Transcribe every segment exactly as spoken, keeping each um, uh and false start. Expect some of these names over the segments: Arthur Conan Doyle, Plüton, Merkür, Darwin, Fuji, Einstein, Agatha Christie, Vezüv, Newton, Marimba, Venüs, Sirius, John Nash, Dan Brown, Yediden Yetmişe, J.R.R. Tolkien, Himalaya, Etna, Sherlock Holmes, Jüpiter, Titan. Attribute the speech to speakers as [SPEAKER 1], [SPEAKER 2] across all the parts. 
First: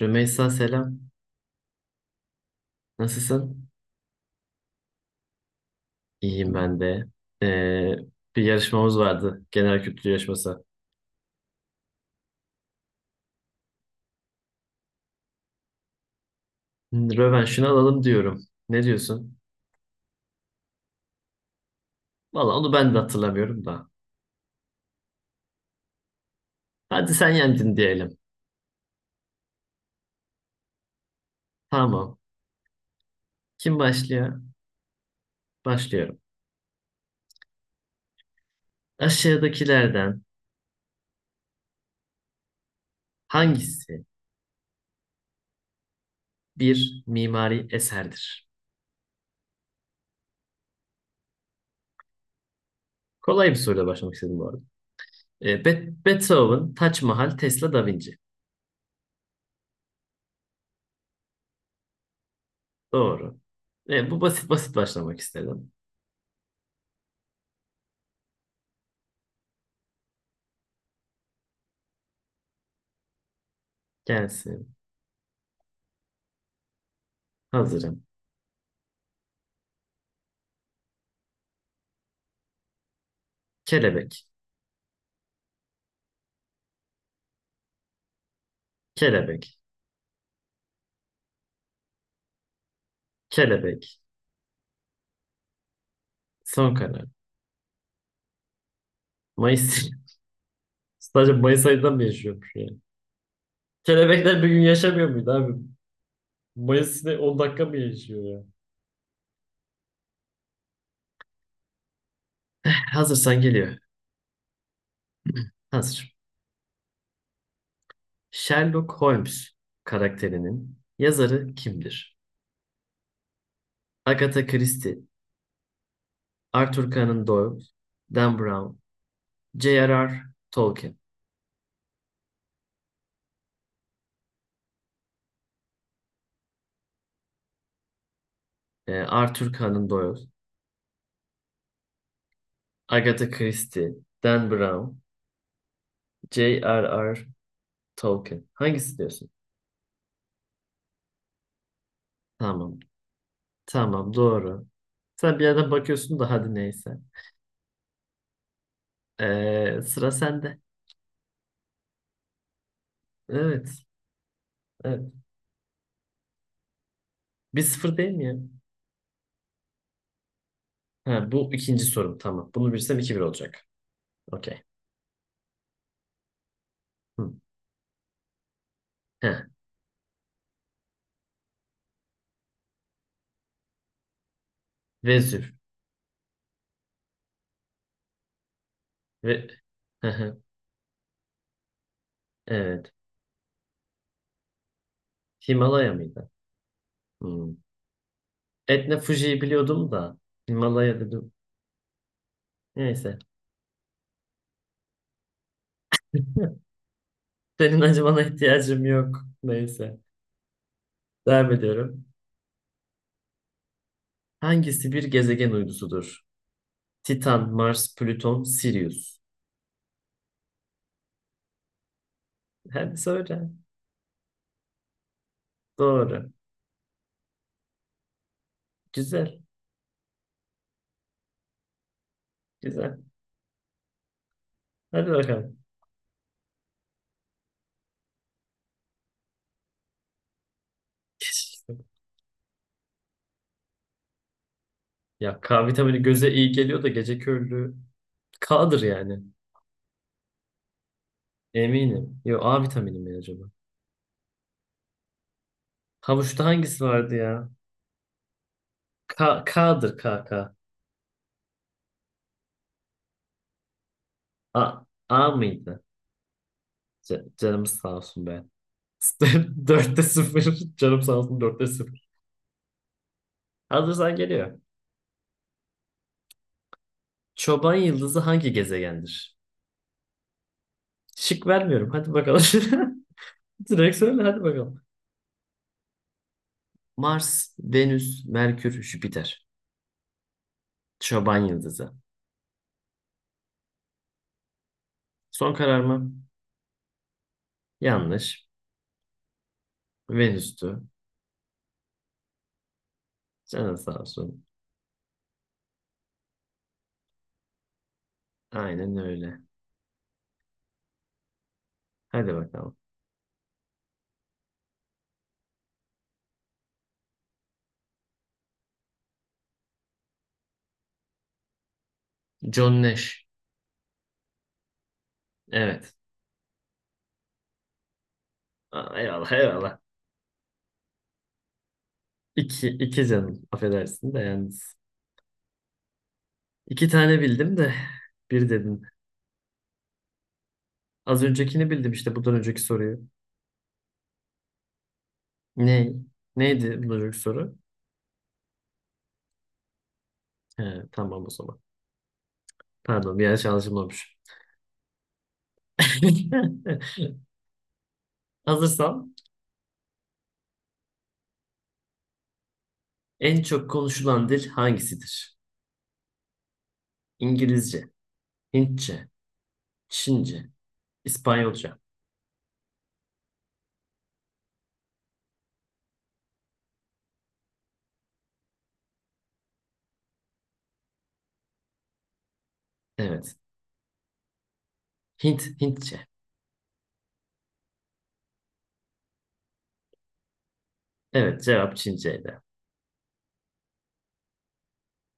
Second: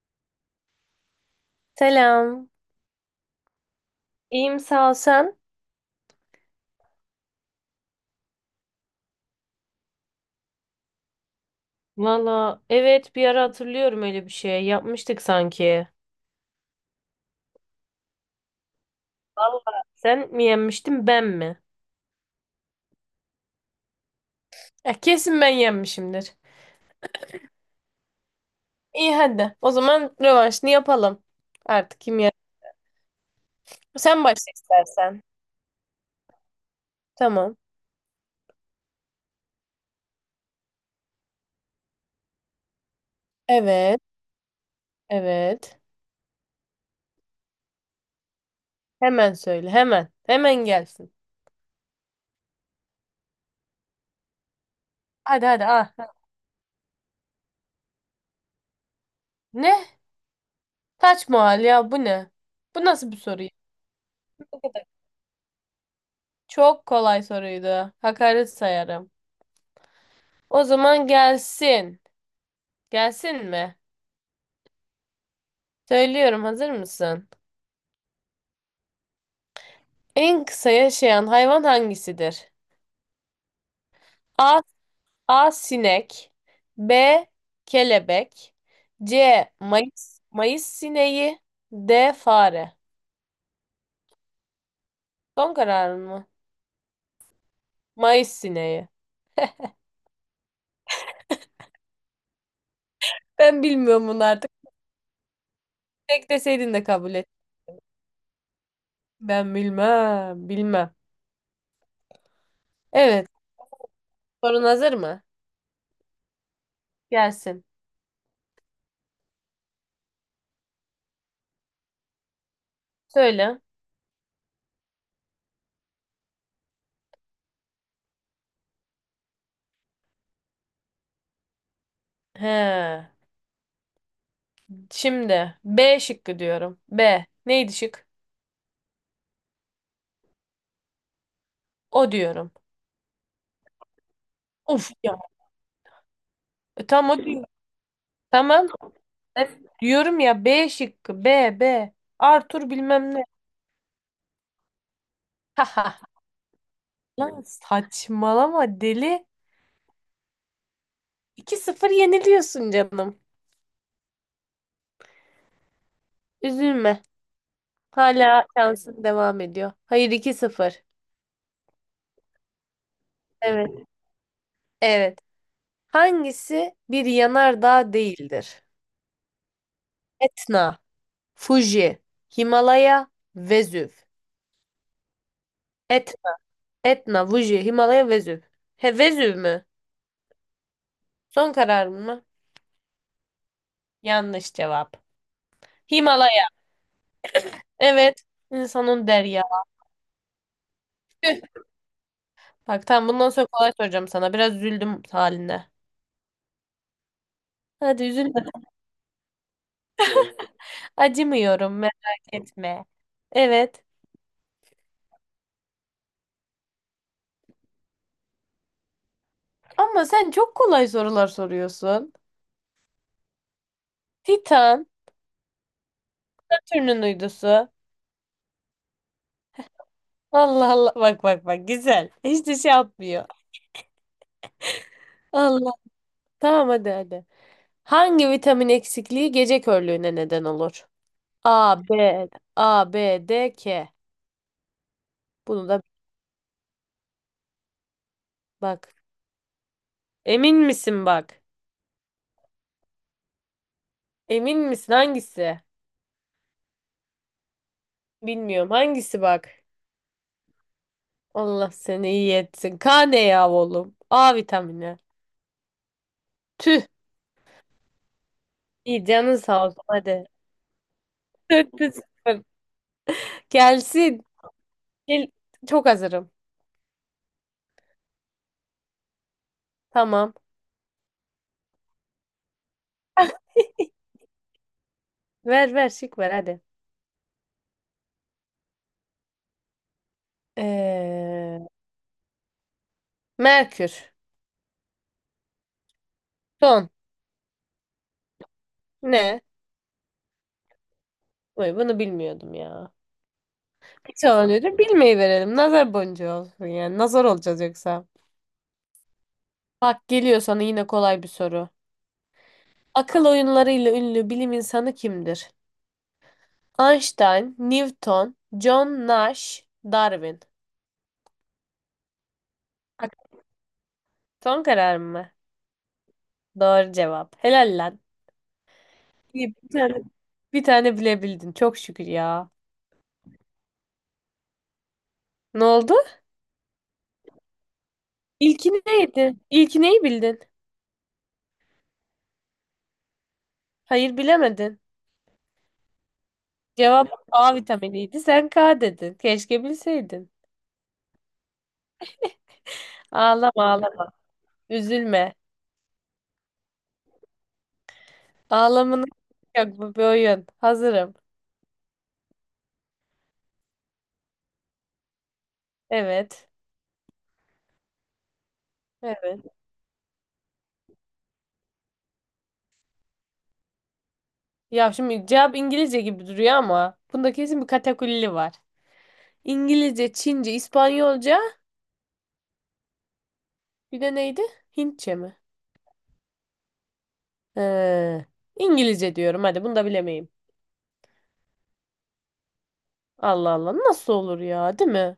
[SPEAKER 1] Rümeysa selam.
[SPEAKER 2] Selam.
[SPEAKER 1] Nasılsın?
[SPEAKER 2] İyiyim sağ ol sen.
[SPEAKER 1] İyiyim ben de. Ee, bir yarışmamız vardı. Genel kültür yarışması.
[SPEAKER 2] Valla evet bir ara hatırlıyorum öyle bir şey. Yapmıştık sanki.
[SPEAKER 1] Hmm, Rövanşını alalım diyorum. Ne diyorsun?
[SPEAKER 2] Valla sen mi yenmiştin ben mi?
[SPEAKER 1] Valla onu ben de hatırlamıyorum da.
[SPEAKER 2] Eh, kesin ben yenmişimdir.
[SPEAKER 1] Hadi sen yendin diyelim.
[SPEAKER 2] İyi hadi. O zaman rövanşını yapalım. Artık
[SPEAKER 1] Tamam.
[SPEAKER 2] kim yer?
[SPEAKER 1] Kim
[SPEAKER 2] Sen
[SPEAKER 1] başlıyor?
[SPEAKER 2] başla istersen.
[SPEAKER 1] Başlıyorum.
[SPEAKER 2] Tamam.
[SPEAKER 1] Aşağıdakilerden
[SPEAKER 2] Evet.
[SPEAKER 1] hangisi
[SPEAKER 2] Evet.
[SPEAKER 1] bir mimari eserdir?
[SPEAKER 2] Hemen söyle. Hemen. Hemen gelsin.
[SPEAKER 1] Kolay bir soruyla başlamak istedim bu arada.
[SPEAKER 2] Hadi
[SPEAKER 1] Ee,
[SPEAKER 2] hadi.
[SPEAKER 1] Be-
[SPEAKER 2] Ah.
[SPEAKER 1] Beethoven, Taç Mahal, Tesla, Da Vinci.
[SPEAKER 2] Ne? Taç mahal ya bu ne? Bu nasıl bir
[SPEAKER 1] Doğru.
[SPEAKER 2] soru ya?
[SPEAKER 1] Ee, bu
[SPEAKER 2] Ne
[SPEAKER 1] basit basit
[SPEAKER 2] kadar-
[SPEAKER 1] başlamak istedim.
[SPEAKER 2] Çok kolay soruydu. Hakaret sayarım. O zaman gelsin. Gelsin mi?
[SPEAKER 1] Gelsin.
[SPEAKER 2] Söylüyorum, hazır mısın?
[SPEAKER 1] Hazırım.
[SPEAKER 2] En kısa yaşayan hayvan hangisidir?
[SPEAKER 1] Kelebek,
[SPEAKER 2] A. A. Sinek. B. Kelebek.
[SPEAKER 1] kelebek,
[SPEAKER 2] C. Mayıs, Mayıs sineği. D. Fare.
[SPEAKER 1] kelebek.
[SPEAKER 2] Son kararın mı?
[SPEAKER 1] Son karar.
[SPEAKER 2] Mayıs sineği.
[SPEAKER 1] Mayıs. Sadece Mayıs ayından mı yaşıyormuş yani?
[SPEAKER 2] Ben bilmiyorum bunu
[SPEAKER 1] Kelebekler bir
[SPEAKER 2] artık.
[SPEAKER 1] gün yaşamıyor muydu abi?
[SPEAKER 2] Tek deseydin de kabul
[SPEAKER 1] Mayıs'ta
[SPEAKER 2] et.
[SPEAKER 1] on dakika mı yaşıyor ya?
[SPEAKER 2] Ben bilmem, bilmem. Evet,
[SPEAKER 1] Hazırsan geliyor.
[SPEAKER 2] sorun hazır mı?
[SPEAKER 1] Hazır.
[SPEAKER 2] Gelsin.
[SPEAKER 1] Sherlock Holmes karakterinin yazarı kimdir?
[SPEAKER 2] Söyle.
[SPEAKER 1] Agatha Christie, Arthur Conan Doyle, Dan Brown, J R R. Tolkien.
[SPEAKER 2] He. Şimdi B şıkkı diyorum. B. Neydi şık?
[SPEAKER 1] Ee, Arthur Conan Doyle,
[SPEAKER 2] O diyorum.
[SPEAKER 1] Agatha Christie, Dan
[SPEAKER 2] Of
[SPEAKER 1] Brown,
[SPEAKER 2] ya. E, tam
[SPEAKER 1] J R R.
[SPEAKER 2] o diyorum.
[SPEAKER 1] Tolkien.
[SPEAKER 2] Tamam.
[SPEAKER 1] Hangisi diyorsun?
[SPEAKER 2] E, Diyorum ya B şıkkı. B, B. Arthur
[SPEAKER 1] Tamam.
[SPEAKER 2] bilmem ne.
[SPEAKER 1] Tamam doğru. Sen bir yerden bakıyorsun da hadi neyse.
[SPEAKER 2] Lan saçmalama deli.
[SPEAKER 1] Ee, sıra sende.
[SPEAKER 2] iki sıfır yeniliyorsun canım.
[SPEAKER 1] Evet. Evet.
[SPEAKER 2] Üzülme.
[SPEAKER 1] Bir sıfır değil mi ya?
[SPEAKER 2] Hala şansın devam ediyor. Hayır, iki sıfır.
[SPEAKER 1] Ha, bu ikinci sorum tamam. Bunu bilsem iki bir olacak.
[SPEAKER 2] Evet.
[SPEAKER 1] Okey.
[SPEAKER 2] Evet. Hangisi bir
[SPEAKER 1] Hı.
[SPEAKER 2] yanardağ değildir?
[SPEAKER 1] Ha,
[SPEAKER 2] Etna, Fuji, Himalaya, Vezüv.
[SPEAKER 1] Vezüv.
[SPEAKER 2] Et, Etna, Fuji, Himalaya, Vezüv. He, Vezüv
[SPEAKER 1] Ve...
[SPEAKER 2] mü?
[SPEAKER 1] Hı hı.
[SPEAKER 2] Son kararın mı?
[SPEAKER 1] Evet.
[SPEAKER 2] Yanlış cevap.
[SPEAKER 1] Himalaya mıydı?
[SPEAKER 2] Himalaya.
[SPEAKER 1] Hı.
[SPEAKER 2] Evet.
[SPEAKER 1] Etna
[SPEAKER 2] İnsanın
[SPEAKER 1] Fuji'yi
[SPEAKER 2] derya.
[SPEAKER 1] biliyordum da. Himalaya dedim.
[SPEAKER 2] Tüh. Bak tamam,
[SPEAKER 1] Neyse.
[SPEAKER 2] bundan sonra kolay soracağım sana. Biraz üzüldüm haline.
[SPEAKER 1] Senin
[SPEAKER 2] Hadi
[SPEAKER 1] acımana
[SPEAKER 2] üzülme.
[SPEAKER 1] ihtiyacım yok. Neyse. Devam
[SPEAKER 2] Acımıyorum,
[SPEAKER 1] ediyorum.
[SPEAKER 2] merak etme. Evet.
[SPEAKER 1] Hangisi bir gezegen uydusudur? Titan, Mars, Plüton, Sirius.
[SPEAKER 2] Ama sen çok kolay sorular soruyorsun.
[SPEAKER 1] Hadi söyle.
[SPEAKER 2] Titan.
[SPEAKER 1] Doğru.
[SPEAKER 2] Satürn'ün uydusu.
[SPEAKER 1] Güzel.
[SPEAKER 2] Allah Allah. Bak bak bak, güzel. Hiç de şey
[SPEAKER 1] Güzel.
[SPEAKER 2] yapmıyor.
[SPEAKER 1] Hadi bakalım.
[SPEAKER 2] Allah. Tamam hadi hadi. Hangi vitamin eksikliği gece körlüğüne neden olur? A, B, A, B, D, K.
[SPEAKER 1] Ya K
[SPEAKER 2] Bunu da
[SPEAKER 1] vitamini göze iyi geliyor da gece körlüğü K'dır
[SPEAKER 2] bak.
[SPEAKER 1] yani.
[SPEAKER 2] Emin misin bak?
[SPEAKER 1] Eminim. Yo A vitamini mi acaba?
[SPEAKER 2] Emin misin hangisi?
[SPEAKER 1] Havuçta hangisi vardı ya?
[SPEAKER 2] Bilmiyorum hangisi
[SPEAKER 1] K,
[SPEAKER 2] bak.
[SPEAKER 1] K'dır K, K.
[SPEAKER 2] Allah seni iyi etsin. K ne ya oğlum? A
[SPEAKER 1] A,
[SPEAKER 2] vitamini.
[SPEAKER 1] A mıydı?
[SPEAKER 2] Tüh.
[SPEAKER 1] C- canımız sağ olsun be.
[SPEAKER 2] İyi canın sağ olsun
[SPEAKER 1] Dörtte
[SPEAKER 2] hadi.
[SPEAKER 1] sıfır. Canım sağ olsun dörtte
[SPEAKER 2] Dörtte
[SPEAKER 1] sıfır.
[SPEAKER 2] sıfır.
[SPEAKER 1] Hazırsan
[SPEAKER 2] Gelsin.
[SPEAKER 1] geliyor.
[SPEAKER 2] Gel. Çok hazırım.
[SPEAKER 1] Çoban yıldızı hangi gezegendir?
[SPEAKER 2] Tamam.
[SPEAKER 1] Şık vermiyorum. Hadi bakalım. Direkt söyle hadi bakalım.
[SPEAKER 2] Ver ver şık ver hadi.
[SPEAKER 1] Mars, Venüs, Merkür, Jüpiter. Çoban
[SPEAKER 2] Ee,
[SPEAKER 1] Yıldızı.
[SPEAKER 2] Merkür.
[SPEAKER 1] Son karar mı?
[SPEAKER 2] Son.
[SPEAKER 1] Yanlış.
[SPEAKER 2] Ne?
[SPEAKER 1] Venüs'tü.
[SPEAKER 2] Vay, bunu bilmiyordum ya.
[SPEAKER 1] Canın sağ
[SPEAKER 2] Hiç
[SPEAKER 1] olsun.
[SPEAKER 2] önemli bilmeyi verelim. Nazar boncuğu olsun yani. Nazar olacağız yoksa.
[SPEAKER 1] Aynen öyle.
[SPEAKER 2] Bak geliyor sana yine kolay bir soru.
[SPEAKER 1] Hadi bakalım.
[SPEAKER 2] Akıl oyunlarıyla ünlü bilim insanı kimdir? Einstein, Newton, John Nash, Darwin.
[SPEAKER 1] John
[SPEAKER 2] Bak,
[SPEAKER 1] Nash.
[SPEAKER 2] son karar mı?
[SPEAKER 1] Evet.
[SPEAKER 2] Doğru cevap. Helal lan.
[SPEAKER 1] Aa, eyvallah
[SPEAKER 2] İyi, bir
[SPEAKER 1] eyvallah.
[SPEAKER 2] tane, bir tane bilebildin. Çok şükür ya.
[SPEAKER 1] İki, iki canım. Affedersin de yalnız.
[SPEAKER 2] Ne oldu?
[SPEAKER 1] İki tane bildim de bir
[SPEAKER 2] İlki
[SPEAKER 1] dedin.
[SPEAKER 2] neydi? İlki neyi bildin?
[SPEAKER 1] Az öncekini bildim işte bundan önceki soruyu.
[SPEAKER 2] Hayır bilemedin.
[SPEAKER 1] Ne? Neydi bundan
[SPEAKER 2] Cevap
[SPEAKER 1] önceki
[SPEAKER 2] A
[SPEAKER 1] soru?
[SPEAKER 2] vitaminiydi. Sen K dedin. Keşke bilseydin.
[SPEAKER 1] He, tamam o zaman. Pardon bir yanlış
[SPEAKER 2] Ağlama ağlama.
[SPEAKER 1] anlaşılmamış.
[SPEAKER 2] Üzülme. Ağlamanın
[SPEAKER 1] Hazırsam
[SPEAKER 2] yok, bu bir oyun. Hazırım.
[SPEAKER 1] en çok konuşulan dil hangisidir?
[SPEAKER 2] Evet.
[SPEAKER 1] İngilizce, Hintçe,
[SPEAKER 2] Evet.
[SPEAKER 1] Çince, İspanyolca.
[SPEAKER 2] Ya şimdi cevap İngilizce gibi duruyor ama bunda kesin bir katakulli var. İngilizce, Çince, İspanyolca.
[SPEAKER 1] Evet.
[SPEAKER 2] Bir de neydi? Hintçe mi?
[SPEAKER 1] Hint, Hintçe.
[SPEAKER 2] He. İngilizce diyorum. Hadi bunu da bilemeyim.
[SPEAKER 1] Evet, cevap Çinceydi.
[SPEAKER 2] Allah Allah. Nasıl olur ya, değil mi?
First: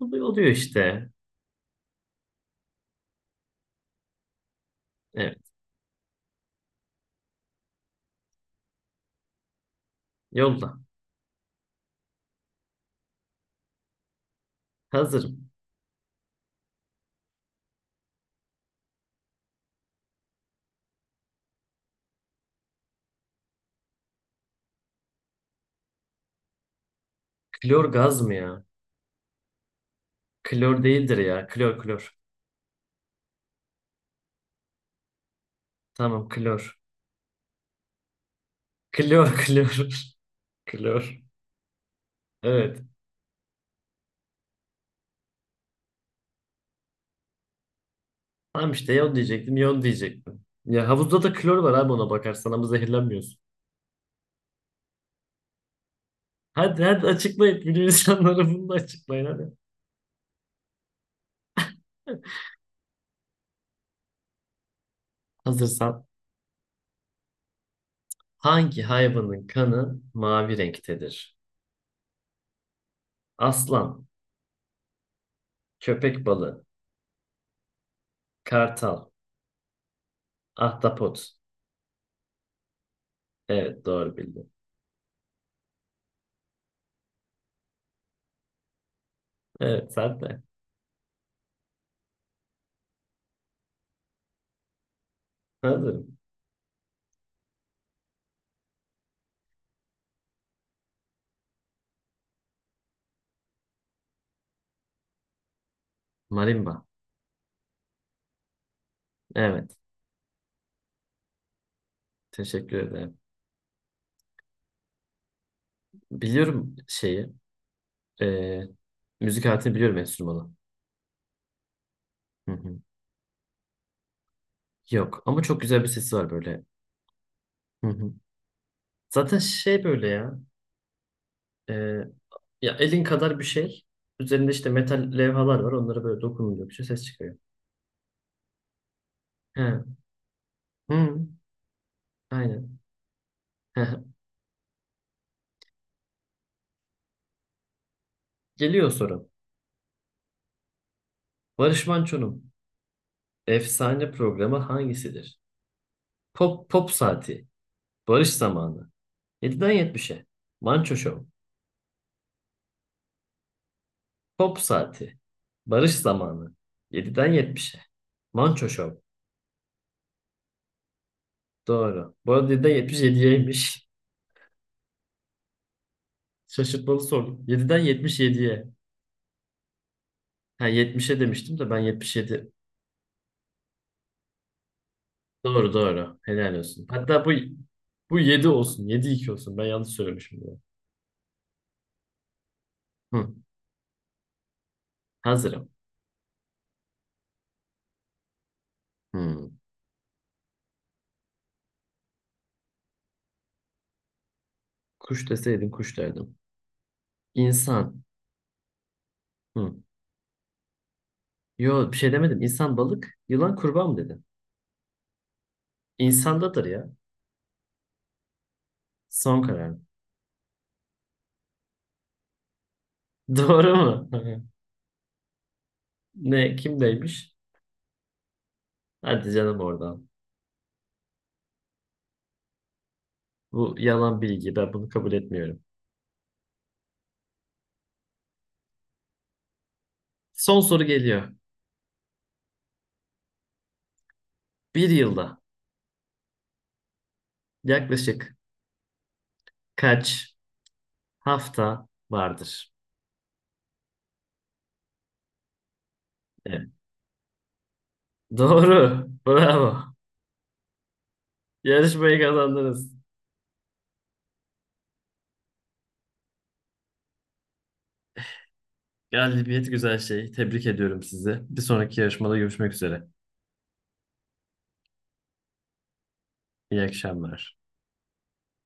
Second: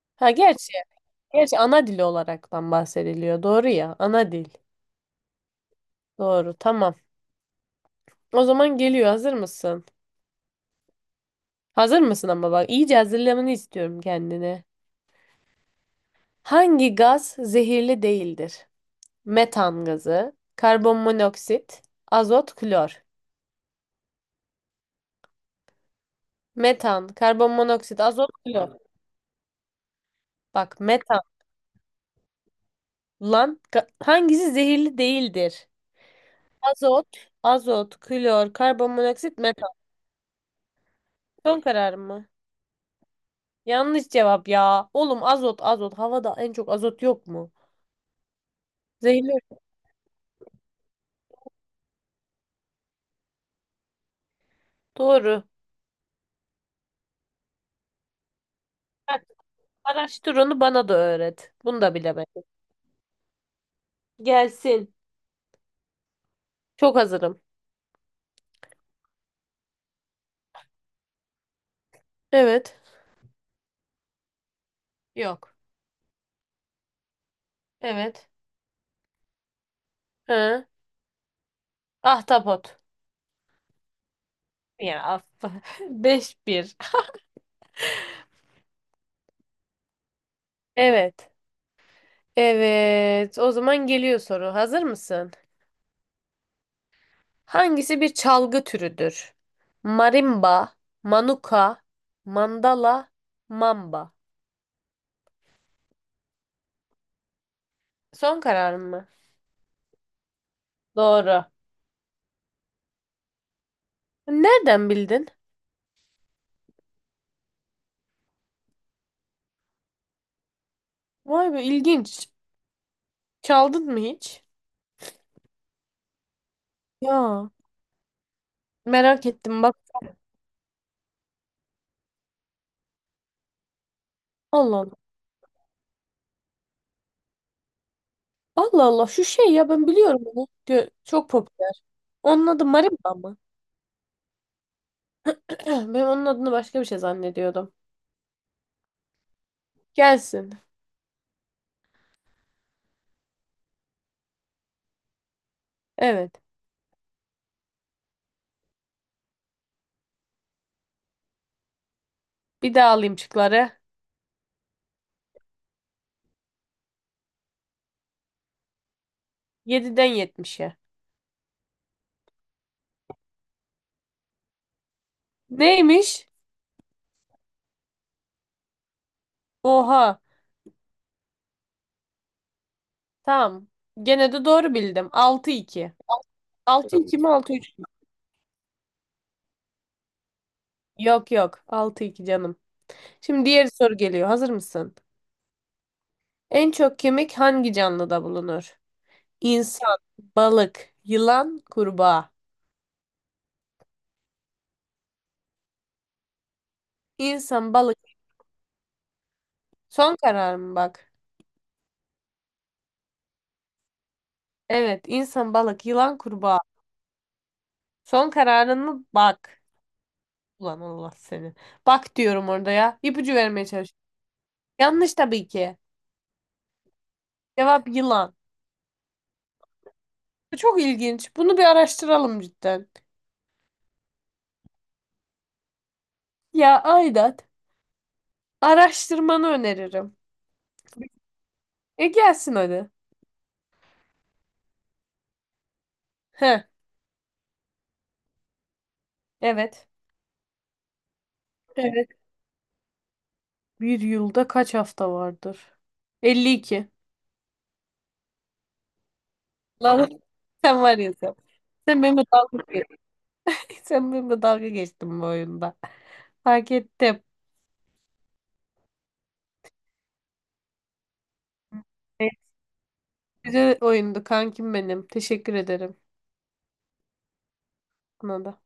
[SPEAKER 1] Oluyor,
[SPEAKER 2] Ha
[SPEAKER 1] oluyor
[SPEAKER 2] gerçi.
[SPEAKER 1] işte.
[SPEAKER 2] Gerçi ana dili olaraktan bahsediliyor. Doğru ya. Ana dil.
[SPEAKER 1] Evet,
[SPEAKER 2] Doğru. Tamam. O zaman geliyor. Hazır mısın?
[SPEAKER 1] yolla.
[SPEAKER 2] Hazır mısın ama bak, iyice hazırlamanı istiyorum kendine.
[SPEAKER 1] Hazırım.
[SPEAKER 2] Hangi gaz zehirli değildir? Metan gazı, karbon monoksit, azot, klor. Metan, karbon
[SPEAKER 1] Klor
[SPEAKER 2] monoksit,
[SPEAKER 1] gaz mı
[SPEAKER 2] azot,
[SPEAKER 1] ya?
[SPEAKER 2] klor. Bak
[SPEAKER 1] Klor değildir
[SPEAKER 2] metan.
[SPEAKER 1] ya. Klor, klor.
[SPEAKER 2] Lan ka- hangisi zehirli değildir?
[SPEAKER 1] Tamam, klor.
[SPEAKER 2] Azot, azot, klor,
[SPEAKER 1] Klor,
[SPEAKER 2] karbonmonoksit, metan.
[SPEAKER 1] klor. Klor.
[SPEAKER 2] Son karar mı?
[SPEAKER 1] Evet.
[SPEAKER 2] Yanlış cevap ya. Oğlum azot, azot. Havada en çok azot yok mu?
[SPEAKER 1] Tamam işte Yol
[SPEAKER 2] Zehirli.
[SPEAKER 1] diyecektim, Yol diyecektim. Ya havuzda da klor var abi ona bakarsan ama zehirlenmiyorsun.
[SPEAKER 2] Doğru.
[SPEAKER 1] Hadi hadi açıklayın. Bilim insanları bunu da
[SPEAKER 2] Bak,
[SPEAKER 1] açıklayın hadi.
[SPEAKER 2] araştır onu bana da öğret. Bunu da bilemedim. Gelsin.
[SPEAKER 1] Hazırsan.
[SPEAKER 2] Çok hazırım.
[SPEAKER 1] Hangi hayvanın kanı mavi renktedir?
[SPEAKER 2] Evet.
[SPEAKER 1] Aslan,
[SPEAKER 2] Yok.
[SPEAKER 1] köpek balığı,
[SPEAKER 2] Evet.
[SPEAKER 1] Kartal.
[SPEAKER 2] Hı.
[SPEAKER 1] Ahtapot.
[SPEAKER 2] Ahtapot.
[SPEAKER 1] Evet doğru bildin.
[SPEAKER 2] Ya af. Beş bir.
[SPEAKER 1] Evet sen de.
[SPEAKER 2] Evet. Evet. O zaman geliyor soru. Hazır mısın?
[SPEAKER 1] Hazırım.
[SPEAKER 2] Hangisi bir çalgı türüdür? Marimba, manuka, mandala, mamba.
[SPEAKER 1] Marimba.
[SPEAKER 2] Son kararın mı?
[SPEAKER 1] Evet.
[SPEAKER 2] Doğru.
[SPEAKER 1] Teşekkür ederim.
[SPEAKER 2] Nereden bildin?
[SPEAKER 1] Biliyorum şeyi. e, müzik aletini biliyorum enstrümanı.
[SPEAKER 2] Vay be, ilginç.
[SPEAKER 1] Hı hı.
[SPEAKER 2] Çaldın mı hiç?
[SPEAKER 1] Yok ama çok güzel bir sesi var böyle.
[SPEAKER 2] Ya
[SPEAKER 1] Hı hı.
[SPEAKER 2] merak
[SPEAKER 1] Zaten
[SPEAKER 2] ettim bak.
[SPEAKER 1] şey böyle ya. e, ya elin kadar bir şey. Üzerinde işte
[SPEAKER 2] Allah Allah.
[SPEAKER 1] metal levhalar var. Onlara böyle dokununca bir şey ses çıkıyor.
[SPEAKER 2] Allah Allah şu şey
[SPEAKER 1] He.
[SPEAKER 2] ya, ben biliyorum bunu. Gö-
[SPEAKER 1] Hı.
[SPEAKER 2] Çok popüler. Onun adı
[SPEAKER 1] Aynen.
[SPEAKER 2] marimba mı?
[SPEAKER 1] He.
[SPEAKER 2] Ben onun adını başka bir şey zannediyordum.
[SPEAKER 1] Geliyor soru.
[SPEAKER 2] Gelsin.
[SPEAKER 1] Barış Manço'nun efsane programı hangisidir?
[SPEAKER 2] Evet.
[SPEAKER 1] Pop, pop saati. Barış zamanı. Yediden yetmişe. Manço Show.
[SPEAKER 2] Bir daha alayım şıkları.
[SPEAKER 1] Pop saati. Barış zamanı. Yediden yetmişe. Manço Show.
[SPEAKER 2] yediden yetmişe.
[SPEAKER 1] Doğru. Bu arada yediden yetmiş yediyeymiş.
[SPEAKER 2] Neymiş?
[SPEAKER 1] Şaşırtmalı soru. Yediden yetmiş yediye.
[SPEAKER 2] Oha.
[SPEAKER 1] Ha yetmişe demiştim de ben yetmiş yedi.
[SPEAKER 2] Tamam. Gene de doğru bildim. Altı
[SPEAKER 1] Doğru
[SPEAKER 2] iki.
[SPEAKER 1] doğru. Helal olsun.
[SPEAKER 2] altı iki
[SPEAKER 1] Hatta
[SPEAKER 2] mi
[SPEAKER 1] bu
[SPEAKER 2] altı üç?
[SPEAKER 1] bu yedi olsun. Yedi iki olsun. Ben yanlış söylemişim bunu.
[SPEAKER 2] Yok yok. Altı iki canım.
[SPEAKER 1] Hı.
[SPEAKER 2] Şimdi diğer soru geliyor. Hazır mısın?
[SPEAKER 1] Hazırım.
[SPEAKER 2] En çok kemik hangi canlıda bulunur?
[SPEAKER 1] Hı.
[SPEAKER 2] İnsan, balık, yılan, kurbağa.
[SPEAKER 1] Kuş deseydin kuş derdim.
[SPEAKER 2] İnsan, balık.
[SPEAKER 1] İnsan. Hı.
[SPEAKER 2] Son kararım bak.
[SPEAKER 1] Yo bir şey demedim. İnsan balık. Yılan kurbağa mı dedim?
[SPEAKER 2] Evet, insan, balık, yılan, kurbağa.
[SPEAKER 1] İnsandadır ya.
[SPEAKER 2] Son kararın mı?
[SPEAKER 1] Son
[SPEAKER 2] Bak.
[SPEAKER 1] karar.
[SPEAKER 2] Ulan Allah seni. Bak diyorum orada ya. İpucu vermeye
[SPEAKER 1] Doğru
[SPEAKER 2] çalışıyorum.
[SPEAKER 1] mu?
[SPEAKER 2] Yanlış tabii ki.
[SPEAKER 1] Ne? Kimdeymiş?
[SPEAKER 2] Cevap yılan.
[SPEAKER 1] Hadi canım oradan.
[SPEAKER 2] Bu çok ilginç. Bunu bir araştıralım cidden.
[SPEAKER 1] Bu yalan bilgi. Ben bunu kabul etmiyorum.
[SPEAKER 2] Ya Ayda araştırmanı öneririm.
[SPEAKER 1] Son soru geliyor.
[SPEAKER 2] E gelsin hadi.
[SPEAKER 1] Bir yılda
[SPEAKER 2] He,
[SPEAKER 1] yaklaşık
[SPEAKER 2] evet.
[SPEAKER 1] kaç hafta
[SPEAKER 2] Evet.
[SPEAKER 1] vardır?
[SPEAKER 2] Bir yılda kaç hafta vardır?
[SPEAKER 1] Evet.
[SPEAKER 2] elli iki.
[SPEAKER 1] Doğru. Bravo.
[SPEAKER 2] Lan sen var ya sen. Sen
[SPEAKER 1] Yarışmayı
[SPEAKER 2] benimle dalga
[SPEAKER 1] kazandınız.
[SPEAKER 2] geçtin. Sen benimle dalga geçtin bu oyunda. Fark ettim.
[SPEAKER 1] Galibiyet güzel şey. Tebrik ediyorum sizi. Bir sonraki
[SPEAKER 2] Evet,
[SPEAKER 1] yarışmada görüşmek üzere.
[SPEAKER 2] güzel oyundu kankim benim. Teşekkür ederim.
[SPEAKER 1] İyi akşamlar.
[SPEAKER 2] Buna da.